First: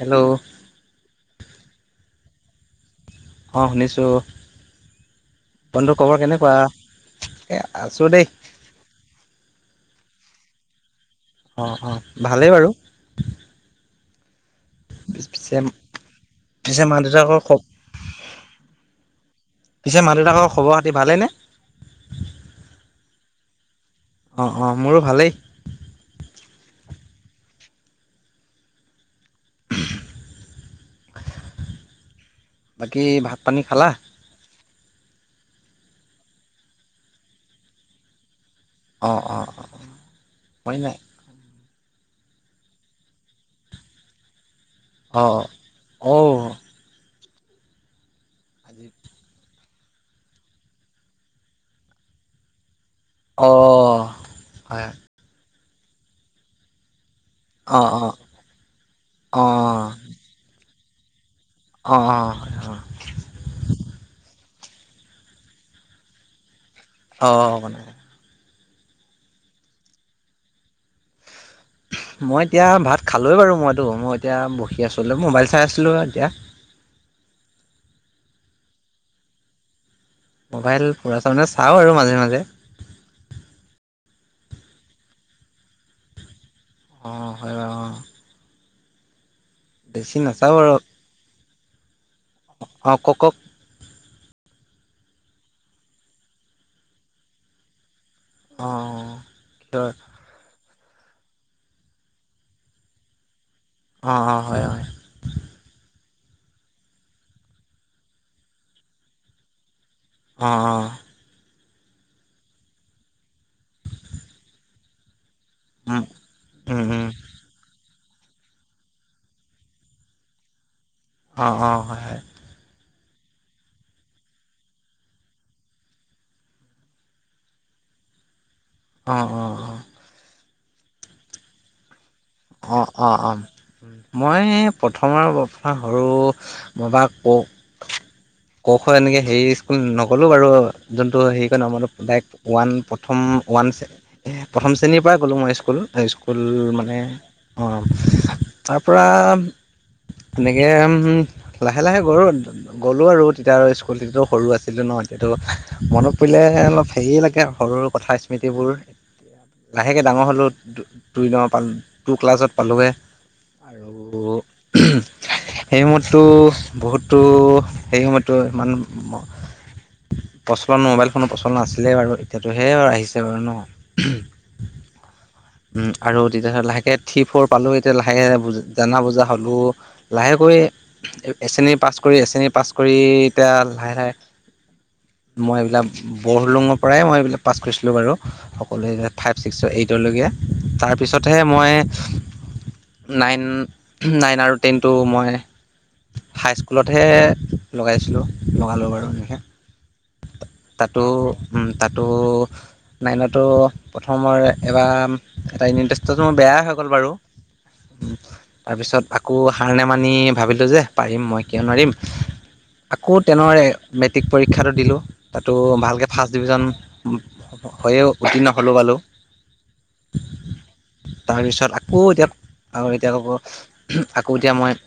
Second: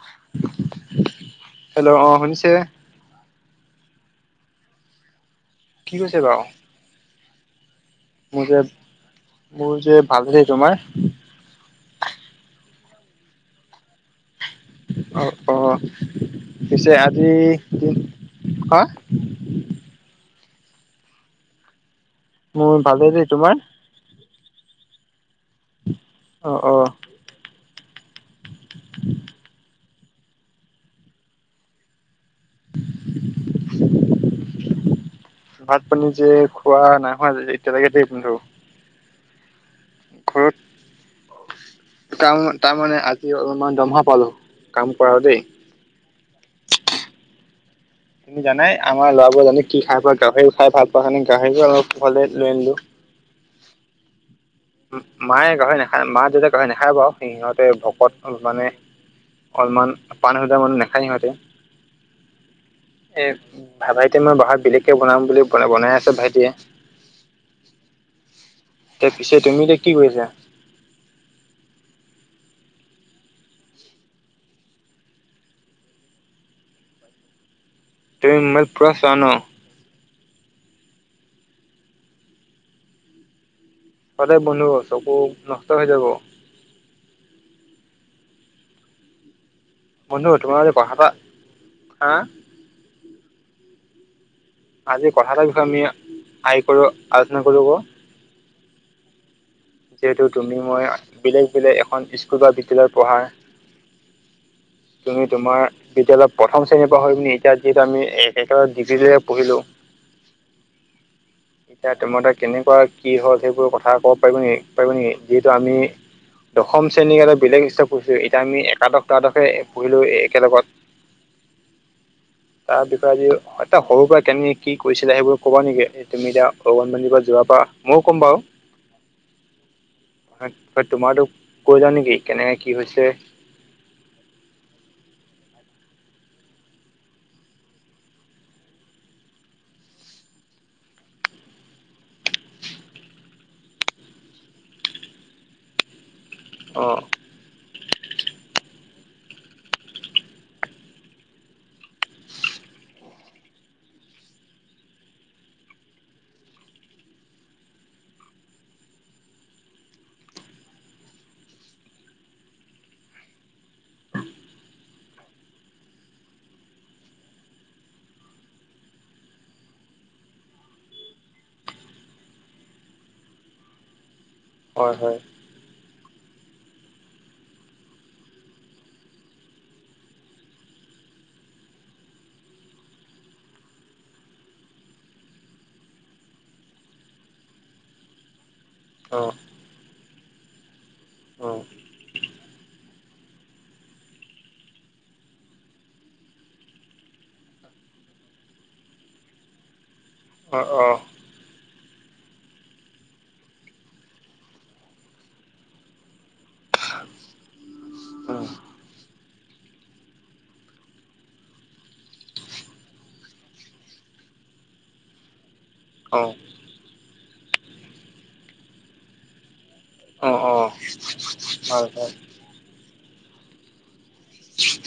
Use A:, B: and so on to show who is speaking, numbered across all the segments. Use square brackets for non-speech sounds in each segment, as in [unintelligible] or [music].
A: Hello
B: hello অ', শুনিছে
A: অ', শুনিছো
B: কি
A: বন্ধুৰ খবৰ
B: কৈছে বাৰু
A: কেনেকুৱা এ আছো দেই।
B: মোৰ যে মোৰ যে ভালেই, তোমাৰ?
A: অ', অ' ভালেই বাৰু।
B: অ',
A: পিছে
B: অ', পিছে
A: মা
B: আজি,
A: দেউতাকৰ খ
B: হা
A: পিছে মা দেউতাহঁতৰ খবৰ খাতি ভালেনে
B: মোৰ ভালে দে, তোমাৰ?
A: অ', অ' মোৰো ভালেই।
B: অ', অ'
A: বাকী ভাত পানী খালা
B: ভাত পানী যে খোৱা নাই হোৱা যে এতিয়ালৈকে কিন্তু
A: অ', অ', অ', অ'
B: ঘৰত।
A: [inaudible]
B: তাৰ তাৰমানে আজি অলপমান দৰমহা পালো কাম কৰা দেই
A: অ', মইও
B: তুমি জানাই আমাৰ লৰাবোৰ জানো কি খাই পোৱা গাহৰিও খাই ভাল পোৱা হয়ানে গাহৰি অলপ ঘৰলৈ লৈ আনিলো।
A: অ',
B: মায়ে গাহৰি নাখায়। মা দেউতা গাহৰি নাখায় বাৰু। সিহঁতে
A: অ অ
B: ভকত মানে,
A: অ
B: অলপমান পাণ হজা মানুহ নাখায় সিহঁতে।
A: অ', অ',
B: এ, ভাইটিয়ে মই বহাগ বেলেগকে বনাম বুলি বনাই আছে ভাইটিয়ে।
A: [inaudible]
B: তে পিছে তুমি এতিয়া কি কৰি আছা?
A: মই এতিয়া, ভাত খালোঁৱেই বাৰু মইতো, মই এতিয়া বহি আছোঁলো, মোবাইল চাই আছিলোঁ এতিয়া।
B: তুমি মোবাইল পুৰা চোৱা ন'?
A: ম'বাইল পুৰা চোৱা মানে চাওঁ আৰু মাজে-মাজে।
B: সদায় বন্ধ কৰ চকু নষ্ট হৈ যাব।
A: অ', হয় বাৰু অ' বেছি
B: বন্ধু
A: নাচাওঁ
B: তোমাৰ আজি কথা এটা হা।
A: অঁ', ক-ক-ক।
B: আজি কথা এাৰ বিষয়ে আমি, আই কৰো, আলোচনা কৰো আক'।
A: অ।
B: যিহেতু তুমি মই, বেলেগ-বেলেগ এখন স্কুল বা বিদ্যালয়ত পঢ়া।
A: অ', অ', হয়-হয়।
B: তুমি তোমাৰ তেতিয়াহ'লে প্ৰথম শ্ৰেণীৰ পৰা হৈ পি, এতিয়া যিহেতু আমি এক ডিগ্ৰীলৈকে পঢ়িলো।
A: অঁ', অঁ'।
B: এতিয়া তুমতে কেনেকুৱা, কি হ'ল, সেইবোৰ কথা ক'ব পাৰিবি নেকি? পাৰিব নেকি, যিহেতু আমি,
A: উম, উম,
B: দশম
A: উম,
B: শ্ৰেণী কাৰনে বেলেগ সি পঢ়ছো, এতিয়া আমি একাদশ, দ্বাদশে পঢ়িলো একেলগত।
A: অঁ', অঁ', হয়-হয়।
B: তাৰ বিষয়েদি, এটা সৰুৰ পৰা কেনেকি কি কৰিছিলা, সেইবোৰ ক'বা নেকি? তুমি এতিয়া, অগন বাদিপা যোৱাৰ পৰা, ময়ো ক'ম বাৰু।
A: অঁ', অঁ', অঁ'।
B: তোমাৰটো কৈ লোৱা নেকি? কেনেকে কি
A: অ',
B: হৈছে
A: অ', অ'। মই, প্ৰথমৰ সৰু বা ক'। ক খ এনেকে হেৰি স্কুল নগ'লোঁ বাৰু, যোনটো হেৰি [unintelligible] ওৱান প্ৰথম, ওৱান। প্ৰথম শ্ৰেণীৰ পৰাই গ'লোঁ মই স্কুল। স্কুল
B: অ
A: মানে অঁ', তাৰপৰা এনেকে, উ', লাহে-লাহে গৰু গ'লো আৰু তেতিয়া আৰু স্কুলটো সৰু আছিলো ন', এতিয়াতো মনত পৰিলে অলপ হেৰি লাগে, সৰু কথা স্মৃতিবোৰ।
B: [inaudible]
A: লাহেকে ডাঙৰ হ'লোঁ। দুই ন, টু ক্লাছত পালোঁগে। আৰু সেই সময়তো, বহুতো সেই সময়ততো ইমান প্ৰচলন, মোবাইল ফোনৰ প্ৰচলন আছিলে।
B: হয়-হয়।
A: উম', আৰু তেতিয়া লাহেকে থি ফ'ৰ পালো, এতিয়া লাহেকে জানা বুজা হলো। লাহেকৈ, এ শ্ৰেণী পাছ কৰি, এ শ্ৰেণী পাছ কৰি, এতিয়া লাহে-লাহে মই এইবিলাক, বৰহলুঙৰ পৰাই মই এইবিলাক পাছ কৰিছিলোঁ বাৰু। সকলোৱে,
B: অ
A: ফাইভ ছিক্স এইটলৈকে, তাৰপিছতহে
B: অ
A: মই নাইন, নাইন আৰু টেনটো মই হাইস্কুলতহে, লগাইছিলোঁ। লগালোঁ বাৰু এনেকৈ।
B: অ
A: তাতো তাতো, নাইনতো প্ৰথমৰ এবাৰ [unintelligible] বেয়াই হৈ গ'ল বাৰু।
B: [unintelligible]
A: তাৰপিছত আকৌ সাৰ নেমানি ভাবিলোঁ যে পাৰিম মই কিয় নোৱাৰিম। আকৌ তেনৰ মেট্ৰিক পৰীক্ষাটো দিলোঁ, তাতো ভাল ফাৰ্ষ্ট ডিভিজন, উম' হৈয়ে উত্তীৰ্ণ হ'লোঁ বালোঁ।
B: অ অ
A: তাৰপিছত
B: অ
A: আকৌ এতিয়া আৰু এতিয়া ক'ব, আকৌ এতিয়া মই।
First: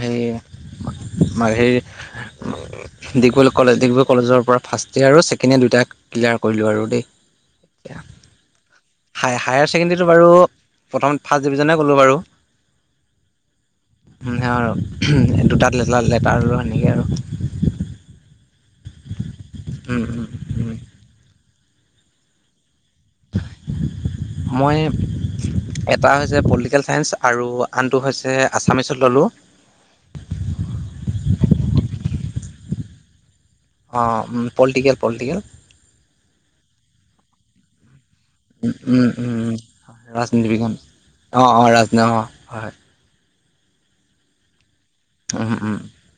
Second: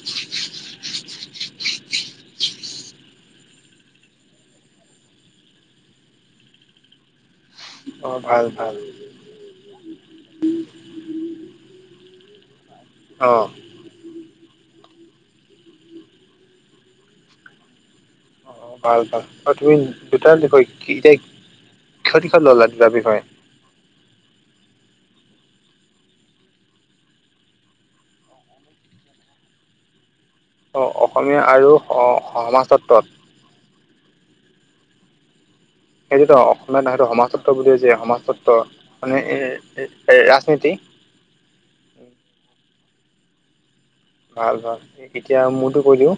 A: হেৰি [unintelligible]
B: [unintelligible]
A: দীঘল কলেজ ডিব্ৰগড় কলেজৰ পৰা ফাৰ্ষ্ট ইয়েৰ আৰু ছেকেণ্ড ইয়েৰ দুইটা ক্লিয়াৰ কৰিলোঁ আৰু দেই।
B: অ' ভাল ভাল।
A: হাই হায়াৰ ছেকেণ্ডেৰীটো বাৰু, প্ৰথম ফাৰ্ষ্ট ডিভিজনেই গ'লোঁ বাৰু।
B: অ'।
A: উম, হেৰ' দুটাত লেটাৰ লেটাৰলো সেনেকে আৰু।
B: অ' ভাল ভাল আৰু তুমি দুটাৰ বিষয় এতিয়া, কিহঁত কিহঁত ল'লা দুটা বিষয়?
A: মই এটা হৈছে পলিটিকেল চাইন্স আৰু আনটো হৈছে আছামিছত ল'লোঁ।
B: অ অসমীয়া আৰু অ' সমাজত্বত।
A: অ' উম, পলিটিকেল পলিটিকেল।
B: সেইটোতো অসমীয়াত নহয়টো সমাজত্ব বুলিয়েই যে সমাজত্ব মানে এ, এ, ৰাজনীতি।
A: অ', অ' ৰাজন' অ' হয়।
B: ভাল ভাল। এতিয়া
A: উম, উম,
B: মোৰতো কৈ দিওঁ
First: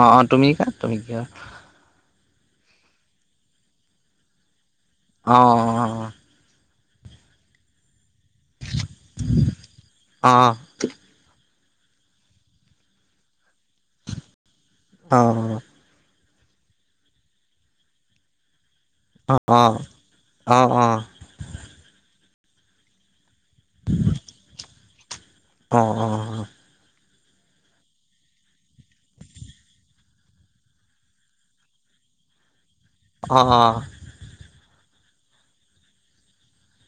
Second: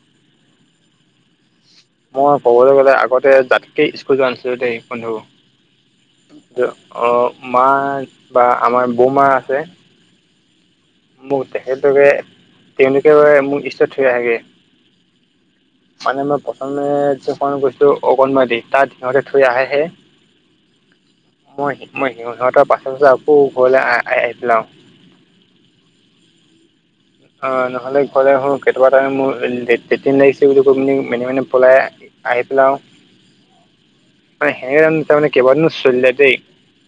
A: অ', অ' তুমি কা তুমি কিহত
B: মই ক'বলৈ গ'লে আগতে যাতকে স্কুল যোৱা নাছিলোঁ দেই।
A: অ', অ', অ'।
B: দিয়ক। অ' মা বা আমাৰ বৌমা আছে।
A: অ'।
B: মোক তেখেতলোকে তেনেকে মোক দিষ্টত থৈ আহেগে।
A: অ
B: মানে মই প্ৰথমে জোনটো অগনবাদি তাত সিহঁতে
A: অ
B: থৈ
A: অ অ
B: আহেহে।
A: অ অ অ
B: মই মই সিহঁতৰ পাছে পাছে আকৌ ঘৰলৈ আ, আ, আহি যাওঁ।
A: অ', অ', অ'।
B: অ' নহ'লে তেকিয়াবা টাইমে মোৰ লেট্ৰিন লাগিছে বুলি কৈ পিনে মনে মনে পলাই আহি পেলাওঁ।
A: অ', অ'।
B: মানে হেনেকে যেন কেইবা দিনো চলিলে দেই।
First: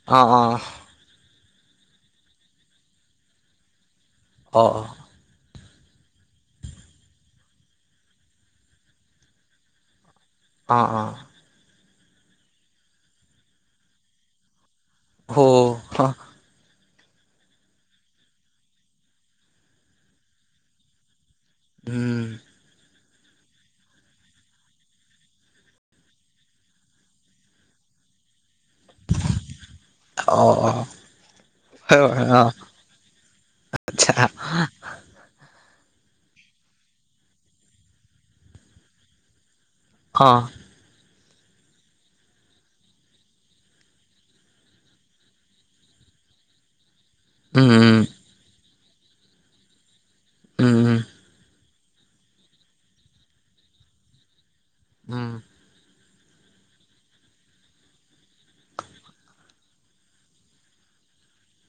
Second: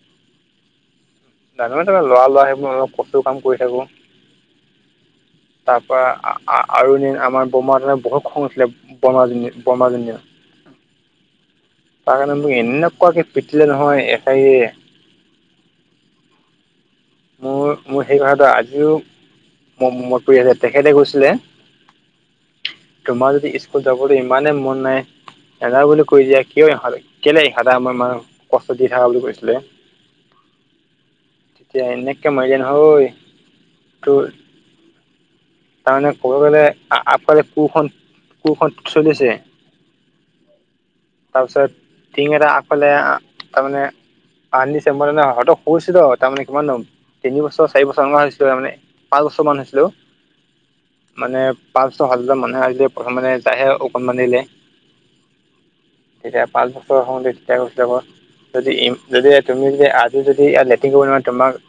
A: অ', অ'।
B: ডাঙৰ ডাঙৰ ল'ৰা ল'ৰা সেইবোৰৰ লগত কঠোৰ কাম কৰি থাকোঁ।
A: অ', অ'।
B: তাৰপা আ-আ-আৰু এদিন আমাৰ বমাহঁতৰ বহুত খং উঠিলে। বমাজনীৰ বৰমাজনীৰ অ'।
A: অ', অ'।
B: তাৰ কাৰণে মোক এনেকুৱাকে পিটিলে নহয় এচাৰিৰে।
A: অ'।
B: মোৰ মোৰ সেই কথাটো আজিও ম-মত পৰি আছে, তেখেতে কৈছিলে
A: হুম।
B: তোমাৰ যদি স্কুল যাবলৈ ইমানেই মন নাই নেযাওঁ বুলি কৈ দিয়া, কিয় ইহঁতে কেলে ইহঁতে আমাৰ মানে কষ্ট দি থাকা বুলি কৈছিলে।
A: অ', অ'।
B: এতিয়া
A: অ
B: এনেকে মাৰিলে নহয়,
A: আচ্ছা
B: তোৰ তাৰমানে ক'ব গ'লে আগফালে কোৰখন, কোৰখন চলিছে।
A: অ'।
B: তাৰপাছত টিং এটা আগফালে তাৰমানে আনিছে মইে মানে হঠাৎ শুইছিলোঁ তাৰমানানে কিমান দ'ম তিন বছৰ, চাৰি
A: উম
B: বছৰমানান হৈছিলে মানে পাঁচ বছৰমানান হৈছিলোঁ।
A: উম, উম।
B: মানে পাঁচ ছ সাতজন মানুহে আজিলে প্ৰথম মানে যায়হে অকণমানিলে
A: উম।
B: তেতিয়া পাঁচ বছৰৰ সময়তে তেতিয়া গৈছিলোঁ আকৌ। যদি যদি তুমি যদি আজি যদি লেটিং কৰিব নোৱাৰা তোমাক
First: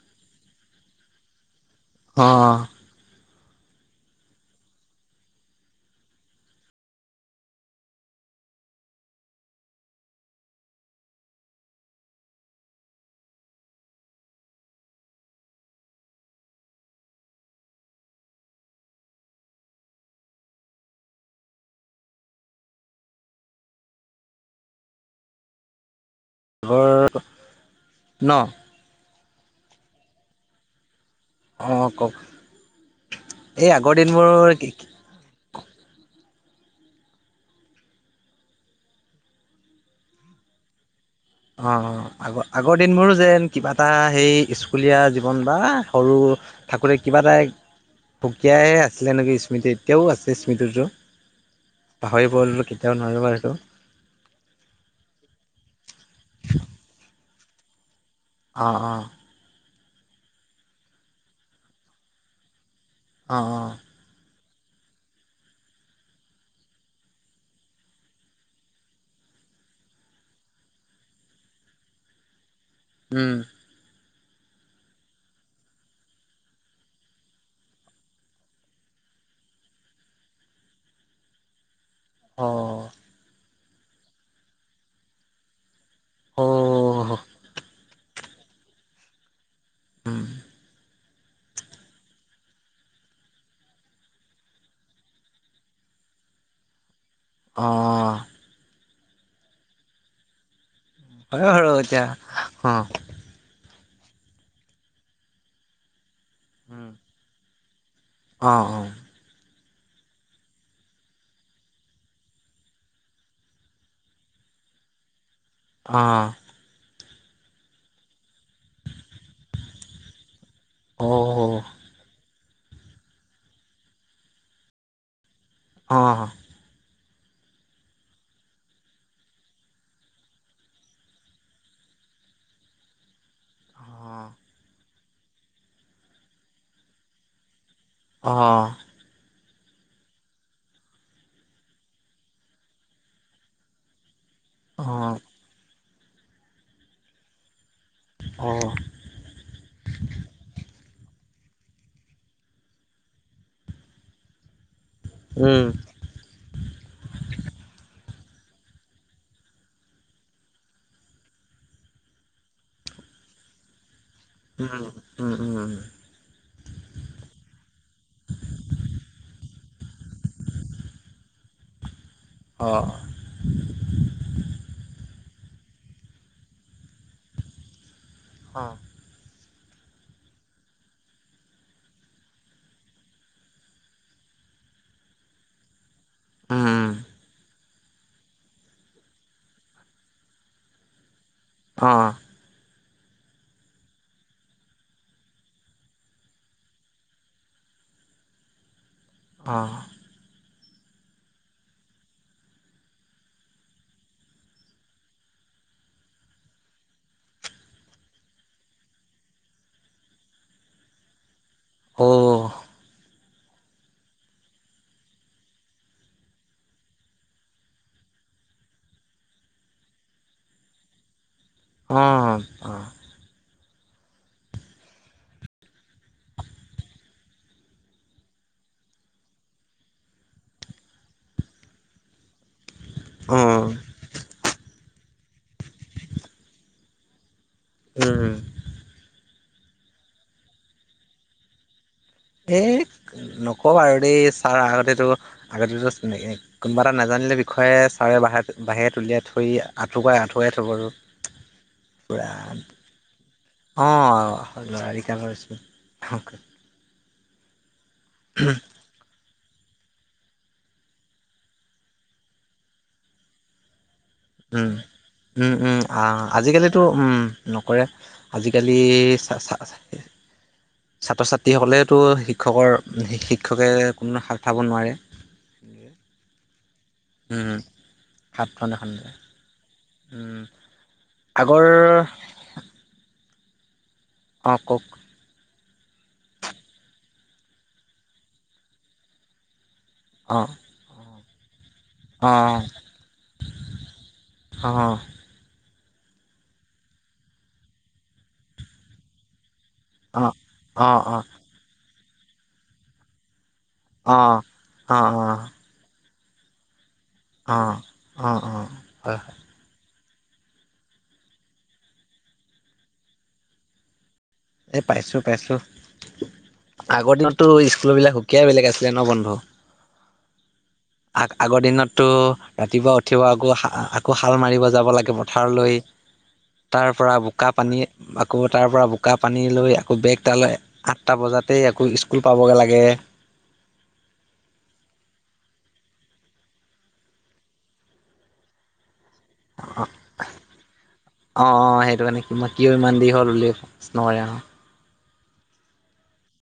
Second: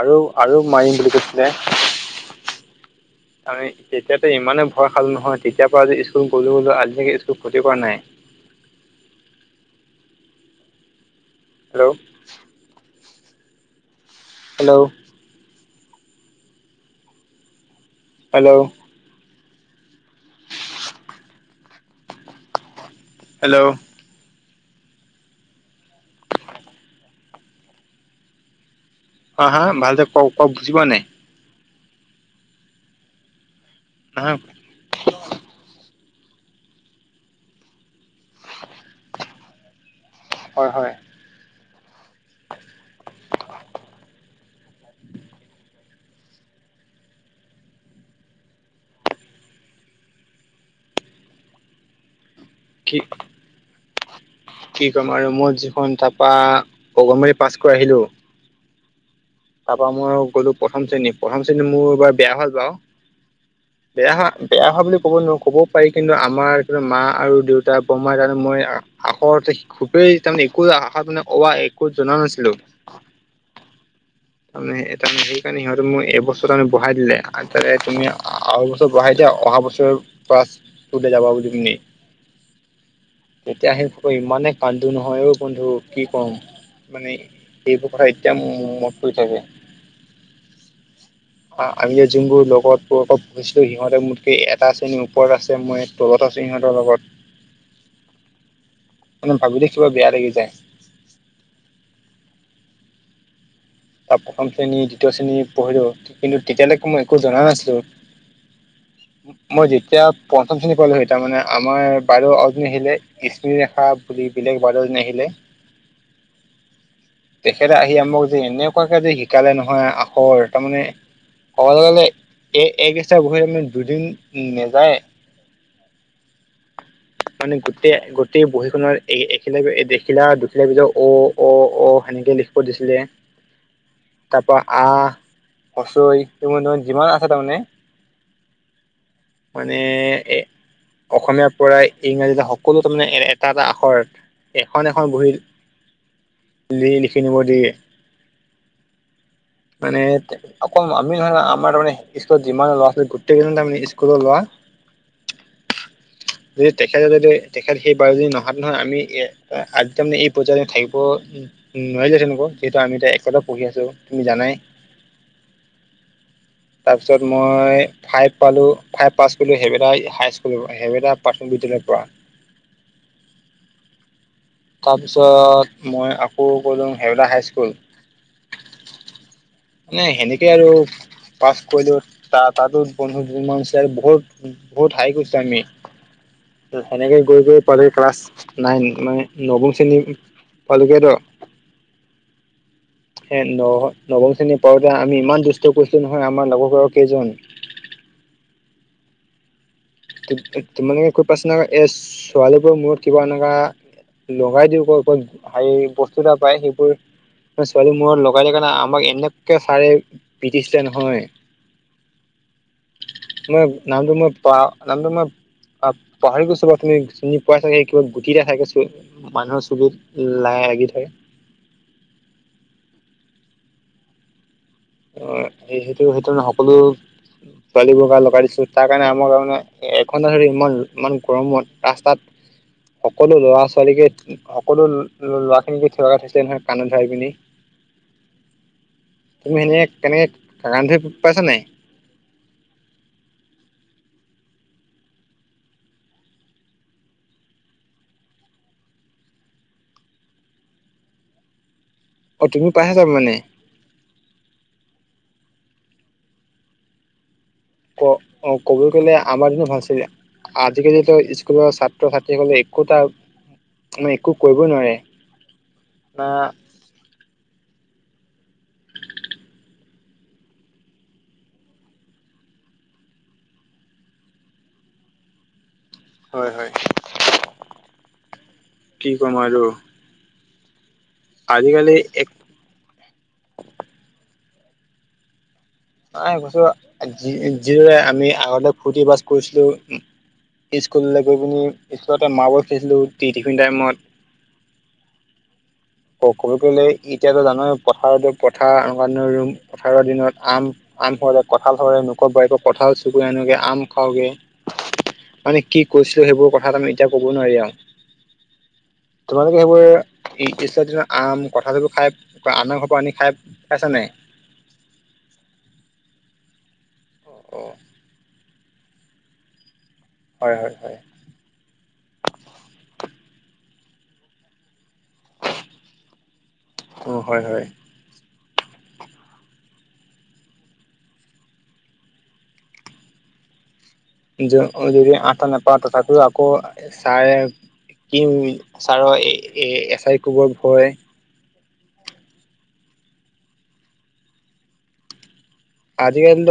B: আৰু আৰু মাৰিম বুলি কৈছিলে।
A: অ', অ'।
B: আমি তেতিয়াতো ইমান ভয় খালোঁ নহয়, তেতিয়া পৰা আজি স্কুল গ'লো বুলো আজিলৈকে স্কুল ক্ষতি কৰা নাই। হেল্ল'। হেল্ল'। হেল্ল'। হেল্ল'।
A: আঘৰ ন?
B: অ হা ভাল দে ক ক বুজিবা নাই?
A: অ কওক এই আগৰ
B: নহয়।
A: দিনবোৰ কি
B: হয় হয়।
A: অ। আগ আগৰ দিনবোৰো যেন কিবা এটা সেই স্কুলীয়া জীৱন বা সৰু ঠাকুৰে কিবা এটা সুকীয়াই আছিলে এ ননেকি স্মৃতি এতিয়াও আছে স্মৃতিটো। পাহৰিবোঁ কেতিয়াও
B: কি
A: নোৱাৰিব সেইটো।
B: কি ক'ম আৰু মই যিখন তাৰপা অগনবাৰি পাছ কৰি আহিলো।
A: অ অ।
B: তাৰ পৰাা মই গ'লো প্ৰথম শ্ৰেণী প্ৰথম শ্ৰেণীত মোৰ এবাৰ বেয়া হল বাৰু।
A: অ অ।
B: বেয়া হোৱা বেয়া হোৱা বুলি ক'ব নোৱাৰো ক'বও পাৰি কিন্তু আমাৰ মা আৰু দেউতা বৰমা তমানে মই আখৰ খুবেই তাৰমানে একো আষা মানে অৱ একো জনা নাছিলো।
A: উম।
B: তাৰোৰমানে সেইকাৰণে সিহঁতে মোক এই বস্তু তি বহাই দিলে ত তুমি আৰু বঢ়াইতে অহা বছৰৰ পৰা [unintelligible]
A: অ।
B: তেতিয়া সি ইমানে কান্দো নহয় অও বন্ধু। কি কৰম
A: অ
B: মানে এইেইবোৰ কথা এতিয়া মত পৰি থাকে।
A: উম
B: আম জিবোৰ লগত কিছিলো সিহঁতে মোতকে এটা শ্ৰেণীৰ ওপৰত আছে মই তলত আছো সিহঁতৰ লগত।
A: অঁ।
B: মানে ভাবিলে কিবা বেয়া লাগি যায়।
A: হয় হয় এতিয়া অ।
B: তাৰ প্ৰথম শ্ৰেণী দ্বিতীয় শ্ৰেণী পঢ়িলোঁ কিন্তু তেতিয়ালৈকে মই একো জনা নাছিলোঁ।
A: অঁ অঁ।
B: মই যেতিয়া পঞ্চম শ্ৰেণী পালো তাৰ মানে আমাৰ বাইদে অজনী আহিলে বৃষ্মি ৰেখা বুলি বেলেগ বাদল নাহিলে।
A: অঁ।
B: তেখেতে আহি আমাক যে এনেকুৱাকে যে সালে নহয় আখৰ তাৰমানে
A: অ
B: ক'বলৈ গ'লে এই একেইচা গৰি আমি দুদিন নাযায়।
A: অ।
B: মানে গোটে গোটেই বহী খনৰ এ এখিলা এখিলা দুখিলাৰ পিছত অ' অ' অ' সেনেকে লিখ প দিছিলে। তাৰ পা আ ই এইবোৰত যিমান আছে তাৰমানে।
A: অ' অ'।
B: মানে এই অসমীয়া। পৰাই ইংৰাজী সকলো তাৰমানে এটা এটা আখৰ
A: অ
B: এখন এখন বহি। লি লিখি নিব দিয়ে।
A: অ'।
B: [inaudible] মানে তে অকল আমি নহয় নহয় আমাৰ তাৰমানে স্কুলত যিমান ল'ৰাছোৱালী গোটেই কেইজন তাৰমানে স্কুলৰ লৰা।
A: উম।
B: যদি তেখেতে যদি তেখেত সেই বাৰু যদি নহাতে নহয় আমি আজি তাৰমানে এই পৰ্যায় থাকিব উম নোৱাৰি দেই থাকিব সেইটো আমিযে এতিয়া একেটা পঢ়ি আছো। তুমি জানাই
A: [inaudible]
B: তাৰপিছত মই ফাইভ পালোঁ ফাইভ পাছ কৰিলোঁ সেইবেইটা হাইস্কুল সেইবেইটা। প্ৰাথমিক বিদ্যালয়ৰ পৰা।
A: অ'
B: তাৰপিছত মই আকৌ গ'লোঁ হেউলা হাইস্কুল
A: অ'
B: নাই সেনেকে আৰু পাছ কৰিলেও তা তাতো বন্ধু [unintelligible] বহুত। বহুত হাই কৰিছো আমি
A: উম
B: সেনেকে গৈ গৈ পালে ক্লাছ নাইন মানে নৱম শ্ৰেণী পালোগে ন।
A: অ'
B: সেই ন নৱম শ্ৰেণী পাওঁতে আমি ইমান দুষ্ট কৰিছিলো নহয় আমাৰ লগৰ ঘৰৰ কেইজন।
A: আহ
B: ত ত তোমালোকে কৰি পাইছা নাবা এই ছোৱালীবোৰ মোৰ কিবা এনেকুৱা। লগাই দিয়ক আকৌ হেৰি বস্তু এটা পাই সেইবোৰ। ছোৱালীৰ মূৰত লগাই থাকে নহয় আমাক এনেকে ছাৰে পিটিছিলে নহয়।
A: অ'
B: মই নামটো মই পা নামটো মই। পা পাহৰি গৈছোলো আপুনি চিনি পাইছে নেকি কিবা গুটি দেখাই গৈছে। মানুহৰ চুলিত লা লাগি থাকে।
A: অ', অ', অ'
B: অ', সে সেইটো সেইটো নহয় সকলো। ছোৱালী বোৰৰ গাত লগাই দিছিলোঁ তাৰ কাৰণে আমাক তাৰমানে এঘণ্টা ধৰি ইমান ইমান গৰমত ৰাস্তাত। [inaudible]
A: অ
B: সকলো ল'ৰা ছোৱালীকে সকলো ল ল'ৰা খিনিকে থকা থৈছিলে নহয় কাণত ধৰাই পিনি।
A: উম উম
B: তুমি এনে কেনেক কাণত ধৰি প পাইছা নাই
A: এইক নকবা আৰু দেই ছাৰ আগতেতো আগতেতো চিনাক কোনোবা এটা নাজানিলে বিষয়ে ছাৰে বাহাৰত বাহিৰেত উলিয়াই থৈ আঠুকঢ়াই আঠুকঢ়াই থ'ব আৰু।
B: অ', তুমি পাইছা মানে
A: অ', ল'ৰালিকালৰ [unintelligible] অহ।
B: ক অ', ক'বলৈ গ'লে হা আমাৰ দিনতে ভাল আছিলে আজিকালিতো স্কুলৰ ছাত্ৰ ছাত্ৰীসকলে একো এটা না একো কৰিবই
A: উম
B: নোৱাৰে না
A: ট' উম নকৰে আজিকালি চা চা ছা ছাত্ৰ ছাত্ৰীসকলেতো শিক্ষকৰ শিক্ষকে কোনো হাত উঠাব নোৱাৰে।
B: হয় হয়।
A: উম, সাতখন এখন যে
B: কি ক'ম আৰু
A: উম। আগৰ
B: আজিকালি এক
A: অ', কওক
B: [unintelligible] ফূৰ্তি বাছ কৰিছিলো।
A: অ',
B: স্কুললৈ গৈ পিনি স্কুলতে মাৰ্বল খেলিছিলোঁ টি টিফিন টাইমত।
A: অ', অ',
B: অ', কব গলে এতিয়াতো জানো পথাৰতে পথাৰ [unintelligible] পথাৰৰ
A: অঁ
B: দিনত আম
A: অঁ
B: আম
A: অঁ
B: সৰে কঁঠাল সৰে লোকৰ বাৰীত কঁঠাল চুৰ কৰি আনোগৈ আম খাওঁগে,
A: অ', অ',
B: মানে কি কৈছোঁ সেইবোৰ কথাত আমি এতিয়া কব নোৱাৰি
A: অ',
B: আৰু,
A: অ', অ', অ', হয়
B: তোমালোকে সেইবোৰ তিছৰ দিনত আম, কঁঠাল এইবোৰ আনৰ ঘৰৰ পৰা আনি খাই পাইছা নাই
A: এ, পাইছো, পাইছো, আগৰ
B: অ'
A: দিনতটো স্কুল বিলাক সুকীয়া বেলেগ আছিলে ন বন্ধু।
B: হয়, হয়, হয়।
A: আগ আগৰ দিনতটো ৰাতিপুৱা উঠিব, আকৌ, আকৌ হাল মাৰিব যাব লাগিব। পথাৰলৈ, তাৰ পৰা
B: অ' হয়
A: বোকা
B: হয়
A: পানী আকৌ তাৰ পৰা বোকা পানীলৈ, আকৌ বেগ তালে আঠটা বজাতেই আকৌ স্কুল পাবগে লাগে।
B: য যদি আঠটা নাপাওঁ, তথাপিও আকৌ ছাৰে কিম, ছাৰৰ এ-এ এচাৰি কোবৰ ভয়।
A: অ', অ', সেইটো কাৰণে তোমাৰ কিয় ইমান দেৰি হ'ল [unintelligible]
B: আজিকালিটো